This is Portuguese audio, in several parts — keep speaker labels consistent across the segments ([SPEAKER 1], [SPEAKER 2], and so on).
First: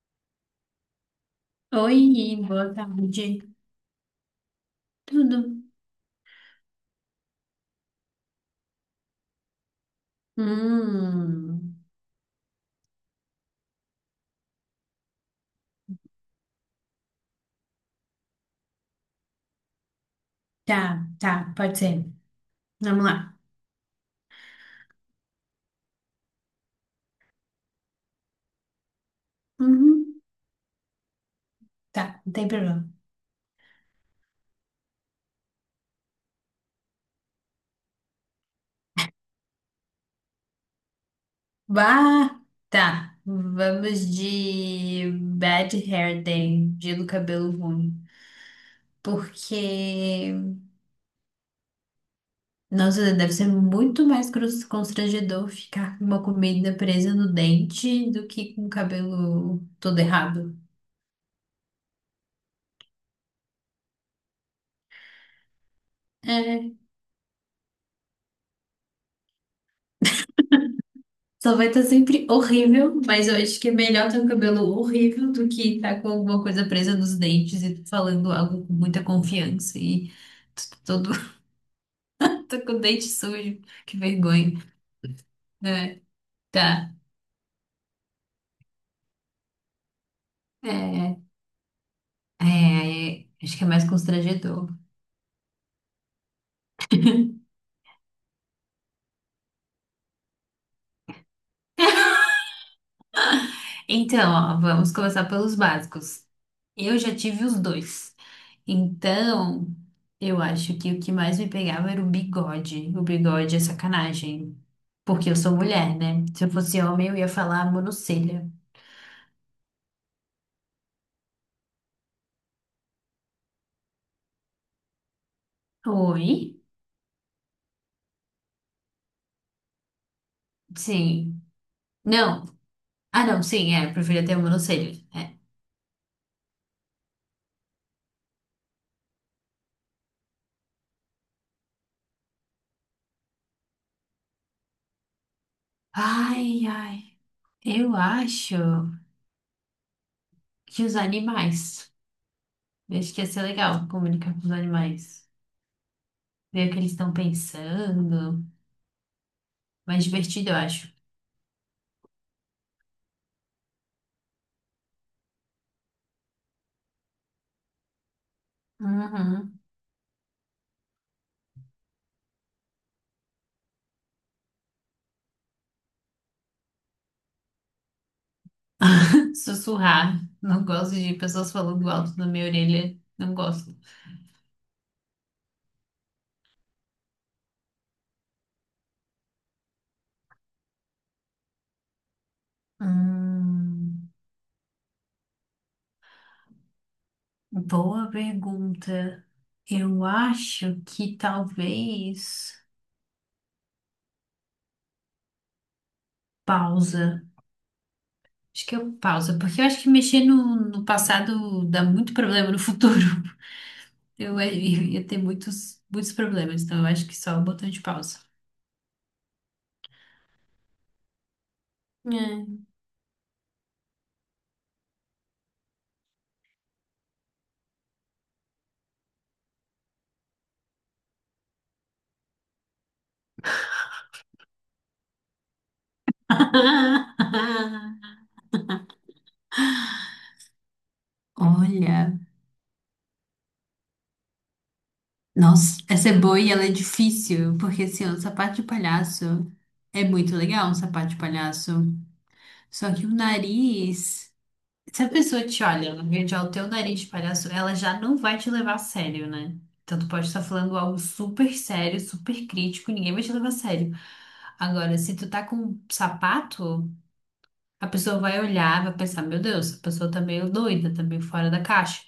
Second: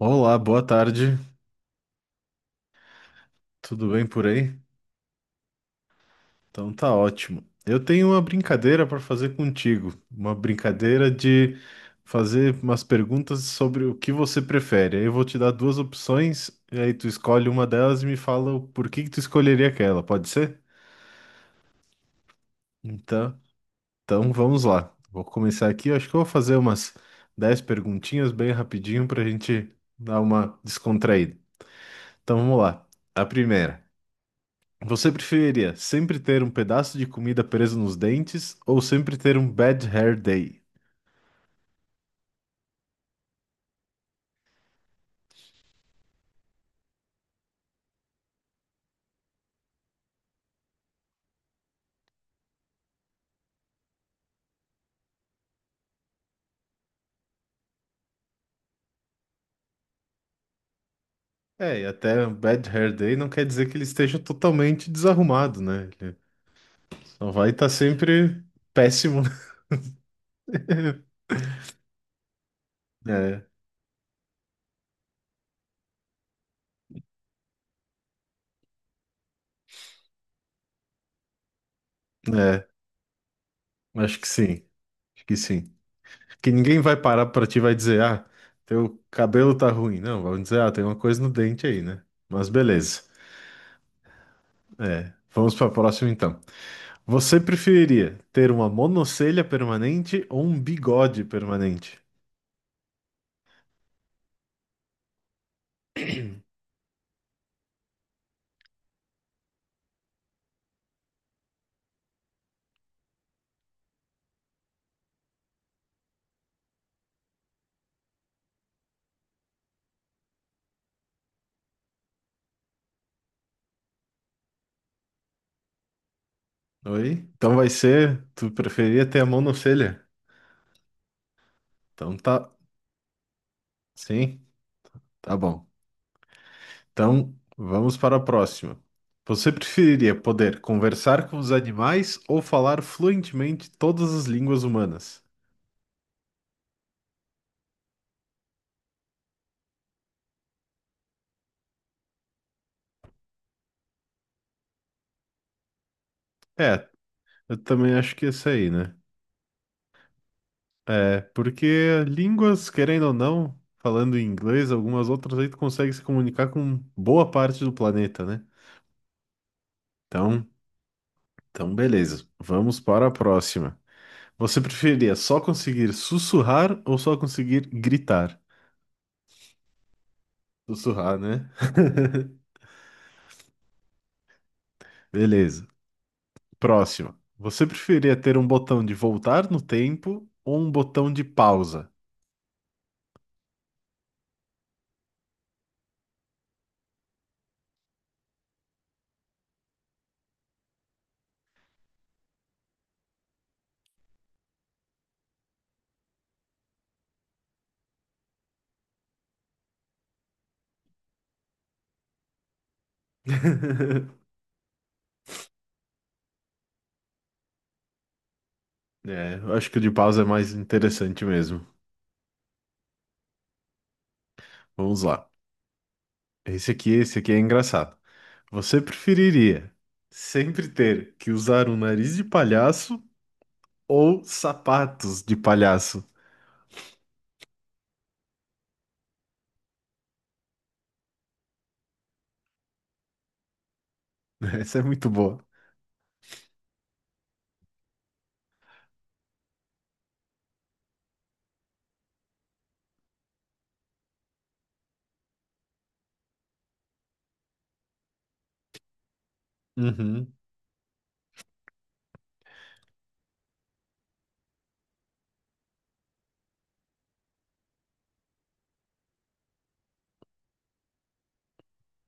[SPEAKER 1] Olá, boa tarde.
[SPEAKER 2] Oi, boa tarde.
[SPEAKER 1] Tudo bem por aí?
[SPEAKER 2] Tudo?
[SPEAKER 1] Então tá ótimo. Eu tenho uma brincadeira para fazer contigo, uma brincadeira de
[SPEAKER 2] Hum,
[SPEAKER 1] fazer umas perguntas sobre o que você prefere. Aí eu vou te dar duas opções e aí tu escolhe uma delas e me fala o porquê que tu escolheria aquela, pode ser?
[SPEAKER 2] tá, tá, pode ser. Vamos lá.
[SPEAKER 1] Então, então vamos lá. Vou começar aqui. Eu acho que eu vou fazer umas 10 perguntinhas bem rapidinho para a gente dar
[SPEAKER 2] Uhum,
[SPEAKER 1] uma descontraída.
[SPEAKER 2] tá, não
[SPEAKER 1] Então
[SPEAKER 2] tem
[SPEAKER 1] vamos lá.
[SPEAKER 2] problema.
[SPEAKER 1] A primeira. Você preferiria sempre ter um pedaço de comida preso nos dentes ou sempre ter um bad hair day?
[SPEAKER 2] Bah, tá. Vamos de Bad Hair Day, dia do cabelo ruim. Porque, nossa, deve ser muito mais constrangedor ficar com uma comida presa no dente do que com o cabelo todo errado.
[SPEAKER 1] É, e até um bad hair day não quer dizer que ele esteja totalmente desarrumado, né? Ele
[SPEAKER 2] É.
[SPEAKER 1] só vai estar sempre péssimo.
[SPEAKER 2] Só vai estar sempre horrível,
[SPEAKER 1] né?
[SPEAKER 2] mas eu
[SPEAKER 1] É,
[SPEAKER 2] acho que é melhor ter um cabelo horrível do que estar com alguma coisa presa nos dentes e falando algo com muita confiança e todo tô
[SPEAKER 1] é,
[SPEAKER 2] com o dente sujo, que
[SPEAKER 1] acho que
[SPEAKER 2] vergonha,
[SPEAKER 1] sim, acho que sim.
[SPEAKER 2] né?
[SPEAKER 1] Que ninguém
[SPEAKER 2] Tá.
[SPEAKER 1] vai parar pra ti e vai dizer, ah, teu cabelo tá ruim. Não, vão dizer, ah, tem uma
[SPEAKER 2] É,
[SPEAKER 1] coisa no dente aí, né? Mas beleza.
[SPEAKER 2] é, é, acho que é mais constrangedor.
[SPEAKER 1] É, vamos pra próxima então. Você preferiria ter uma monocelha permanente ou um bigode permanente?
[SPEAKER 2] Então, ó, vamos começar pelos básicos. Eu já tive os dois. Então, eu acho que o que mais me pegava era o bigode. O bigode é sacanagem. Porque eu sou mulher, né? Se eu fosse homem, eu ia falar monocelha. Oi?
[SPEAKER 1] Oi? Então vai ser. Tu preferia ter a monocelha?
[SPEAKER 2] Sim.
[SPEAKER 1] Então
[SPEAKER 2] Não.
[SPEAKER 1] tá.
[SPEAKER 2] Ah, não, sim, é. Eu preferia ter um
[SPEAKER 1] Sim,
[SPEAKER 2] monocelha.
[SPEAKER 1] tá
[SPEAKER 2] É.
[SPEAKER 1] bom. Então vamos para a próxima. Você preferiria poder conversar com os animais ou falar fluentemente todas as línguas humanas?
[SPEAKER 2] Ai, ai. Eu acho que os animais. Eu acho que ia ser legal comunicar com os animais. Ver o que
[SPEAKER 1] É,
[SPEAKER 2] eles estão
[SPEAKER 1] eu também acho que
[SPEAKER 2] pensando.
[SPEAKER 1] esse aí, né?
[SPEAKER 2] Mais divertido, eu acho.
[SPEAKER 1] É, porque línguas, querendo ou não, falando em inglês, algumas outras aí tu consegue se comunicar com boa parte do planeta, né?
[SPEAKER 2] Uhum.
[SPEAKER 1] Então, então beleza. Vamos para a próxima. Você preferia só conseguir sussurrar ou só conseguir gritar?
[SPEAKER 2] Sussurrar. Não gosto de
[SPEAKER 1] Sussurrar, né?
[SPEAKER 2] pessoas falando alto na minha orelha. Não gosto.
[SPEAKER 1] Beleza. Próximo. Você preferia ter um botão de voltar no tempo ou um botão de pausa?
[SPEAKER 2] Hum, boa pergunta. Eu acho que talvez pausa. Acho que eu pausa, porque eu acho que mexer no passado dá muito problema no futuro. Eu ia ter muitos, muitos problemas, então eu acho que só o botão de pausa.
[SPEAKER 1] É, eu acho que o de pausa é mais interessante mesmo.
[SPEAKER 2] É.
[SPEAKER 1] Vamos lá. Esse aqui é engraçado. Você preferiria sempre ter que usar um nariz de palhaço ou sapatos de palhaço?
[SPEAKER 2] Olha.
[SPEAKER 1] Essa é muito boa.
[SPEAKER 2] Nossa, essa é boa e ela é difícil, porque assim, ó, o sapato de palhaço é muito legal, um sapato de palhaço. Só que o nariz, se a pessoa te olha, no vídeo, olha o teu nariz de palhaço, ela já não vai te levar a sério, né? Então tu pode
[SPEAKER 1] Uhum.
[SPEAKER 2] estar falando algo super sério, super crítico, ninguém vai te levar a sério. Agora, se tu tá com um sapato, a pessoa vai olhar, vai pensar, meu Deus, essa pessoa tá meio doida, tá meio fora da caixa.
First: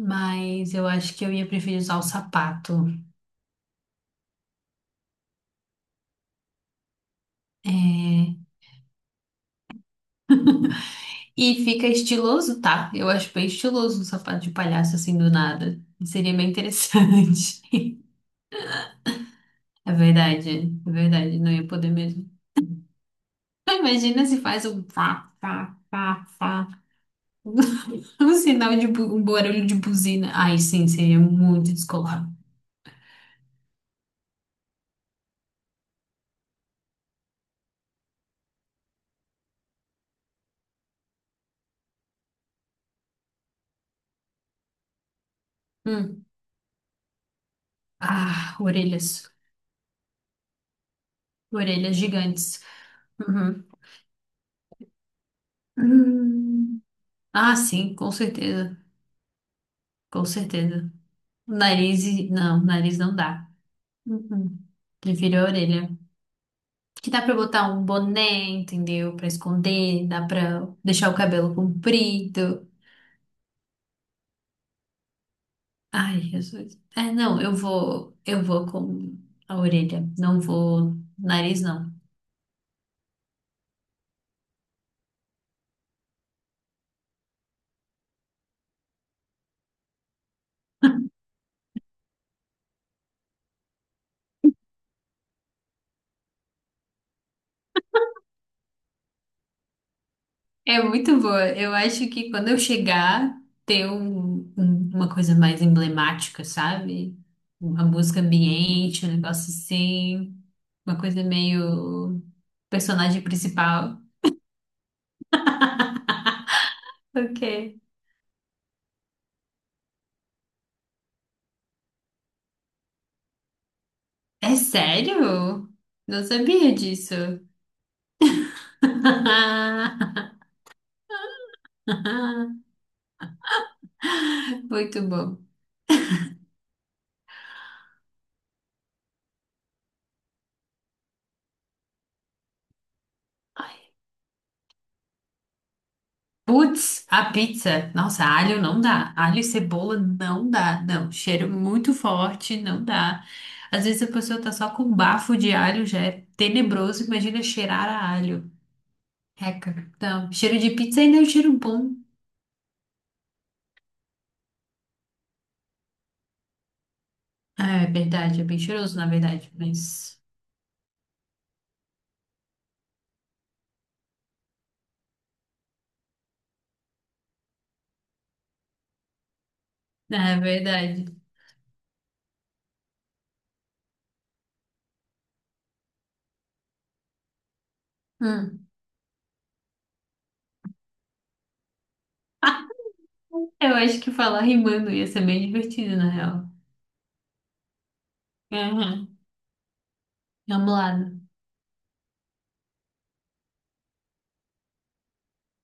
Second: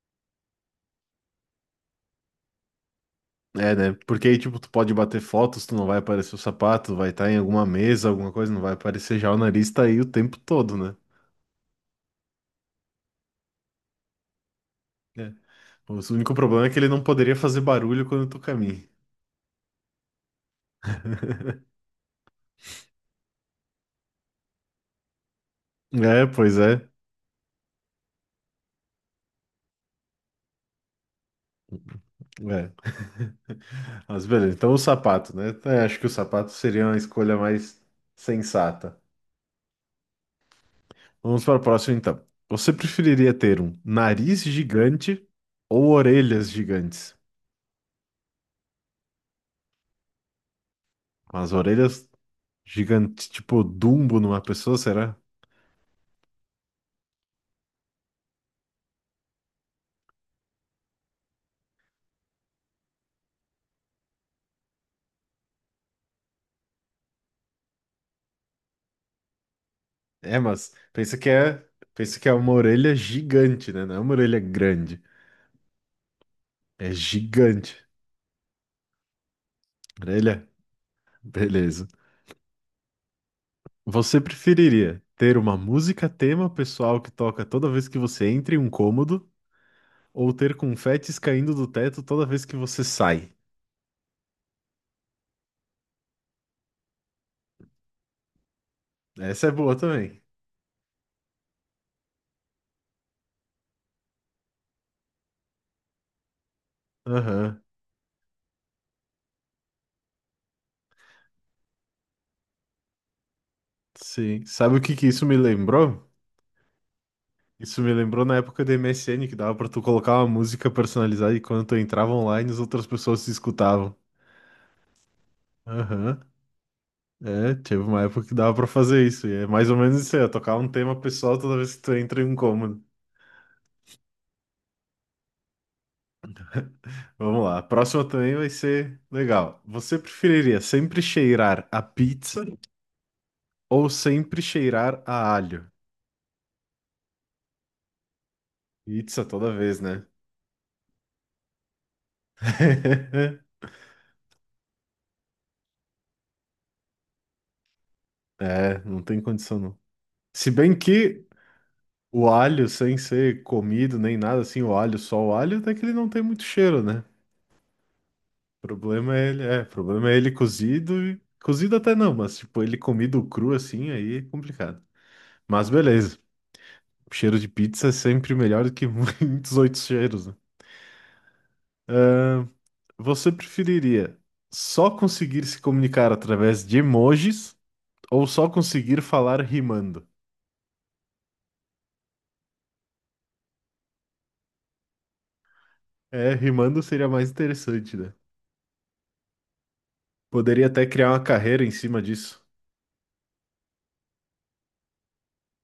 [SPEAKER 2] Mas eu acho que eu ia preferir usar o sapato.
[SPEAKER 1] É, né? Porque aí, tipo, tu pode bater fotos, tu não vai aparecer o sapato, vai estar em alguma mesa, alguma
[SPEAKER 2] É,
[SPEAKER 1] coisa, não vai aparecer já o nariz, tá aí o tempo todo, né?
[SPEAKER 2] e fica estiloso, tá? Eu acho bem estiloso um sapato de palhaço assim do
[SPEAKER 1] É.
[SPEAKER 2] nada.
[SPEAKER 1] O
[SPEAKER 2] Seria
[SPEAKER 1] único
[SPEAKER 2] bem
[SPEAKER 1] problema é que ele não poderia fazer
[SPEAKER 2] interessante.
[SPEAKER 1] barulho quando tu caminha.
[SPEAKER 2] É verdade, é verdade. Não ia poder mesmo. Ah, imagina se faz um fá, fá, fá,
[SPEAKER 1] É, pois
[SPEAKER 2] fá.
[SPEAKER 1] é.
[SPEAKER 2] Um sinal de um barulho de buzina. Ai, sim, seria muito descolado.
[SPEAKER 1] É. Mas beleza, então o sapato, né? É, acho que o sapato seria uma escolha mais sensata. Vamos para o próximo, então. Você preferiria ter um nariz gigante ou
[SPEAKER 2] Hum.
[SPEAKER 1] orelhas gigantes?
[SPEAKER 2] Ah, orelhas.
[SPEAKER 1] As
[SPEAKER 2] Orelhas
[SPEAKER 1] orelhas
[SPEAKER 2] gigantes.
[SPEAKER 1] gigantes, tipo
[SPEAKER 2] Uhum.
[SPEAKER 1] Dumbo numa pessoa, será?
[SPEAKER 2] Hum. Ah, sim, com certeza. Com certeza. Nariz, não, nariz não dá. Uhum. Prefiro a orelha. Que dá pra botar um boné, entendeu? Pra esconder, dá
[SPEAKER 1] É,
[SPEAKER 2] pra deixar o cabelo
[SPEAKER 1] pensa que é uma
[SPEAKER 2] comprido.
[SPEAKER 1] orelha gigante, né? Não é uma orelha grande,
[SPEAKER 2] Ai, Jesus.
[SPEAKER 1] é
[SPEAKER 2] É, não,
[SPEAKER 1] gigante.
[SPEAKER 2] eu vou com a orelha. Não
[SPEAKER 1] Orelha,
[SPEAKER 2] vou nariz,
[SPEAKER 1] beleza.
[SPEAKER 2] não.
[SPEAKER 1] Você preferiria ter uma música tema pessoal que toca toda vez que você entra em um cômodo ou ter confetes caindo do teto toda vez que você sai? Essa é boa também.
[SPEAKER 2] É muito boa. Eu acho que quando eu chegar, ter uma coisa mais emblemática, sabe?
[SPEAKER 1] Aham,
[SPEAKER 2] Uma música ambiente, um negócio assim. Uma coisa meio personagem principal.
[SPEAKER 1] sim. Sabe o que que isso me lembrou?
[SPEAKER 2] O quê?
[SPEAKER 1] Isso me lembrou na época do MSN que dava pra tu colocar uma música personalizada e quando tu entrava online as outras pessoas se escutavam.
[SPEAKER 2] É sério?
[SPEAKER 1] Aham.
[SPEAKER 2] Não sabia disso.
[SPEAKER 1] É, teve uma época que dava pra fazer isso. E é mais ou menos isso aí, ó, tocar um tema pessoal toda vez que tu entra em um cômodo.
[SPEAKER 2] Muito bom.
[SPEAKER 1] Vamos lá. A próxima também vai ser legal. Você preferiria sempre cheirar a pizza ou sempre cheirar a alho?
[SPEAKER 2] Putz, a pizza. Nossa, alho não dá.
[SPEAKER 1] Pizza
[SPEAKER 2] Alho e
[SPEAKER 1] toda vez,
[SPEAKER 2] cebola
[SPEAKER 1] né?
[SPEAKER 2] não dá. Não, cheiro muito forte, não dá. Às vezes a pessoa tá só com bafo de alho, já é tenebroso. Imagina cheirar a alho.
[SPEAKER 1] É, não tem condição não.
[SPEAKER 2] Reca. Não,
[SPEAKER 1] Se
[SPEAKER 2] cheiro de
[SPEAKER 1] bem
[SPEAKER 2] pizza ainda é um
[SPEAKER 1] que
[SPEAKER 2] cheiro bom.
[SPEAKER 1] o alho, sem ser comido nem nada assim, o alho, só o alho, até que ele não tem muito cheiro, né?
[SPEAKER 2] É verdade, é bem cheiroso, na verdade,
[SPEAKER 1] Problema é
[SPEAKER 2] mas.
[SPEAKER 1] ele cozido e cozido até não, mas tipo, ele comido cru assim, aí é complicado. Mas beleza, cheiro de pizza é sempre melhor do que muitos outros cheiros, né?
[SPEAKER 2] É verdade.
[SPEAKER 1] Você preferiria só conseguir se comunicar através de emojis ou só
[SPEAKER 2] Hum.
[SPEAKER 1] conseguir falar rimando?
[SPEAKER 2] Eu acho que falar rimando ia ser bem divertido, na
[SPEAKER 1] É,
[SPEAKER 2] real.
[SPEAKER 1] rimando seria mais interessante, né?
[SPEAKER 2] Uhum.
[SPEAKER 1] Poderia
[SPEAKER 2] Vamos
[SPEAKER 1] até criar
[SPEAKER 2] lá.
[SPEAKER 1] uma carreira em cima disso.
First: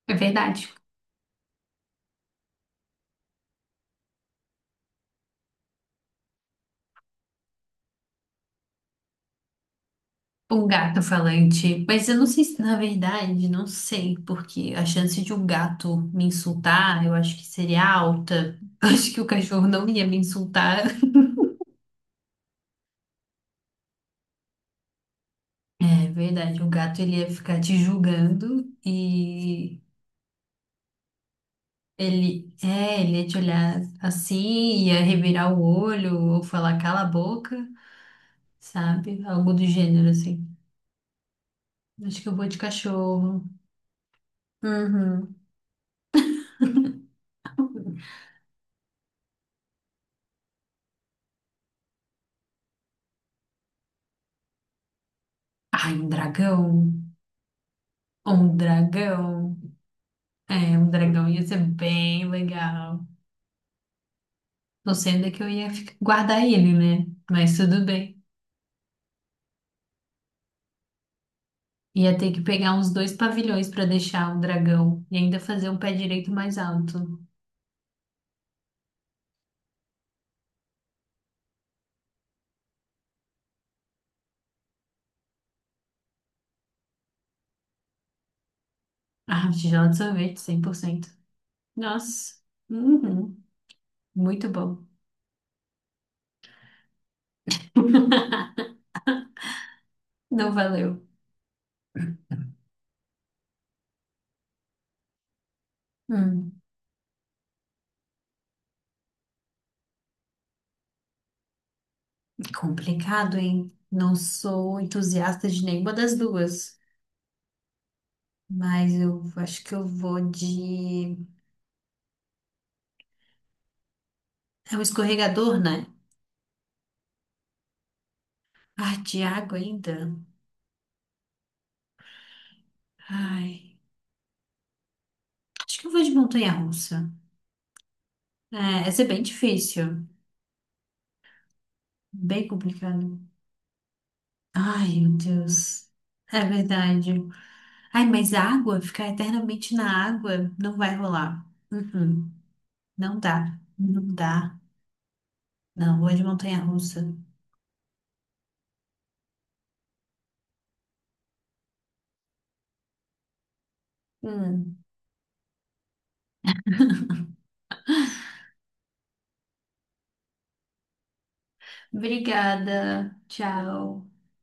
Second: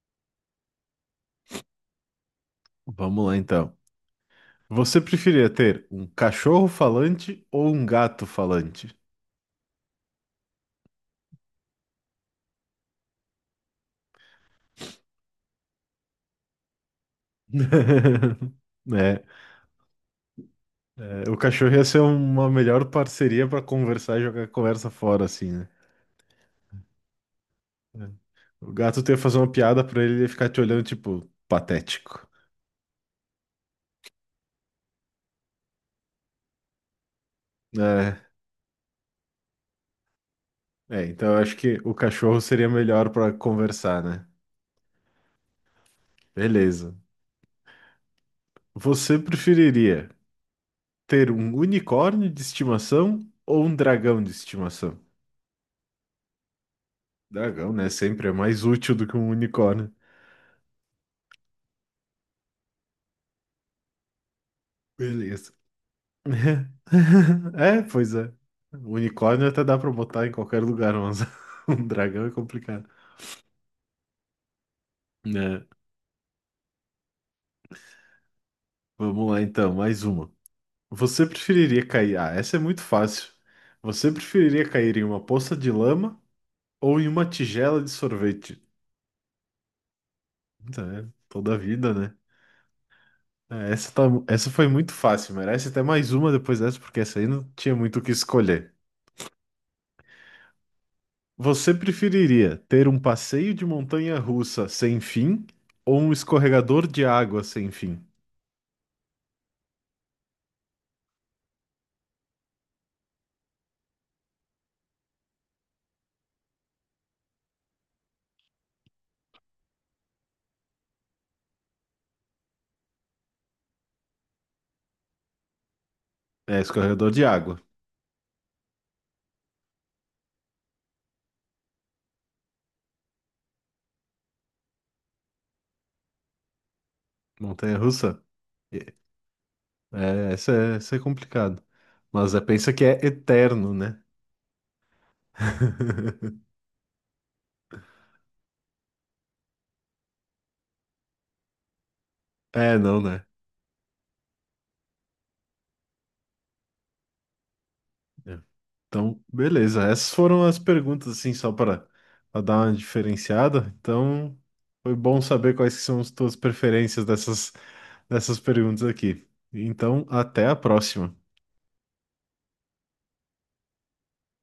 [SPEAKER 2] É verdade.
[SPEAKER 1] Vamos lá então. Você preferia ter um cachorro falante ou um gato falante?
[SPEAKER 2] O gato falante. Mas eu não sei se, na verdade, não sei, porque a chance de um gato me insultar, eu acho que seria alta. Acho que
[SPEAKER 1] né,
[SPEAKER 2] o cachorro não ia me insultar.
[SPEAKER 1] é, o cachorro ia ser uma melhor parceria pra conversar e jogar a conversa fora, assim, né?
[SPEAKER 2] É verdade, o gato ele ia ficar te
[SPEAKER 1] É. O
[SPEAKER 2] julgando
[SPEAKER 1] gato tu ia fazer uma
[SPEAKER 2] e
[SPEAKER 1] piada pra ele e ele ia ficar te olhando, tipo, patético.
[SPEAKER 2] ele, é, ele ia te olhar assim, ia revirar o olho ou falar cala a boca,
[SPEAKER 1] É,
[SPEAKER 2] sabe? Algo do gênero assim.
[SPEAKER 1] é, então eu acho que o
[SPEAKER 2] Acho que eu
[SPEAKER 1] cachorro
[SPEAKER 2] vou de
[SPEAKER 1] seria melhor pra
[SPEAKER 2] cachorro.
[SPEAKER 1] conversar, né?
[SPEAKER 2] Uhum.
[SPEAKER 1] Beleza. Você preferiria ter um unicórnio de estimação ou um dragão de estimação?
[SPEAKER 2] Ai, um dragão.
[SPEAKER 1] Dragão, né? Sempre é
[SPEAKER 2] Um
[SPEAKER 1] mais útil do que um
[SPEAKER 2] dragão.
[SPEAKER 1] unicórnio.
[SPEAKER 2] É, um dragão ia ser bem legal. Não sei onde é que eu
[SPEAKER 1] Beleza.
[SPEAKER 2] ia guardar ele, né? Mas
[SPEAKER 1] É,
[SPEAKER 2] tudo
[SPEAKER 1] pois
[SPEAKER 2] bem.
[SPEAKER 1] é. Unicórnio até dá pra botar em qualquer lugar, mas um
[SPEAKER 2] Ia
[SPEAKER 1] dragão é
[SPEAKER 2] ter que pegar
[SPEAKER 1] complicado.
[SPEAKER 2] uns dois pavilhões pra deixar o dragão e ainda
[SPEAKER 1] Né?
[SPEAKER 2] fazer um pé direito mais alto.
[SPEAKER 1] Vamos lá então, mais uma. Você preferiria cair? Ah, essa é muito fácil. Você preferiria cair em uma poça de lama ou em uma tigela de sorvete?
[SPEAKER 2] Ah, tigela de sorvete, cem por
[SPEAKER 1] Puta, é,
[SPEAKER 2] cento.
[SPEAKER 1] toda a vida, né?
[SPEAKER 2] Nossa, uhum, muito
[SPEAKER 1] Essa foi
[SPEAKER 2] bom.
[SPEAKER 1] muito fácil. Merece até mais uma depois dessa, porque essa aí não tinha muito o que escolher.
[SPEAKER 2] Não valeu.
[SPEAKER 1] Você preferiria ter um passeio de montanha-russa sem fim ou um
[SPEAKER 2] Hum,
[SPEAKER 1] escorregador de água sem fim?
[SPEAKER 2] complicado, hein? Não sou entusiasta de nenhuma das duas, mas eu acho que eu vou de. É um escorregador, né?
[SPEAKER 1] É, escorregador de água.
[SPEAKER 2] Ah, de água ainda. Ai. Acho que eu vou de montanha-russa.
[SPEAKER 1] Montanha-russa? É,
[SPEAKER 2] É, essa é bem difícil,
[SPEAKER 1] essa é complicado. Mas é,
[SPEAKER 2] bem
[SPEAKER 1] pensa que é
[SPEAKER 2] complicado.
[SPEAKER 1] eterno, né?
[SPEAKER 2] Ai, meu Deus. É verdade. Ai, mas água, ficar eternamente na água não vai rolar. Uhum.
[SPEAKER 1] É, não,
[SPEAKER 2] Não
[SPEAKER 1] né?
[SPEAKER 2] dá, não dá. Não, vou de montanha-russa.
[SPEAKER 1] É. Então, beleza. Essas foram as perguntas, assim, só para dar uma diferenciada. Então,
[SPEAKER 2] Hum.
[SPEAKER 1] foi bom saber quais que são as tuas preferências dessas perguntas aqui. Então, até a próxima.
[SPEAKER 2] Obrigada, tchau.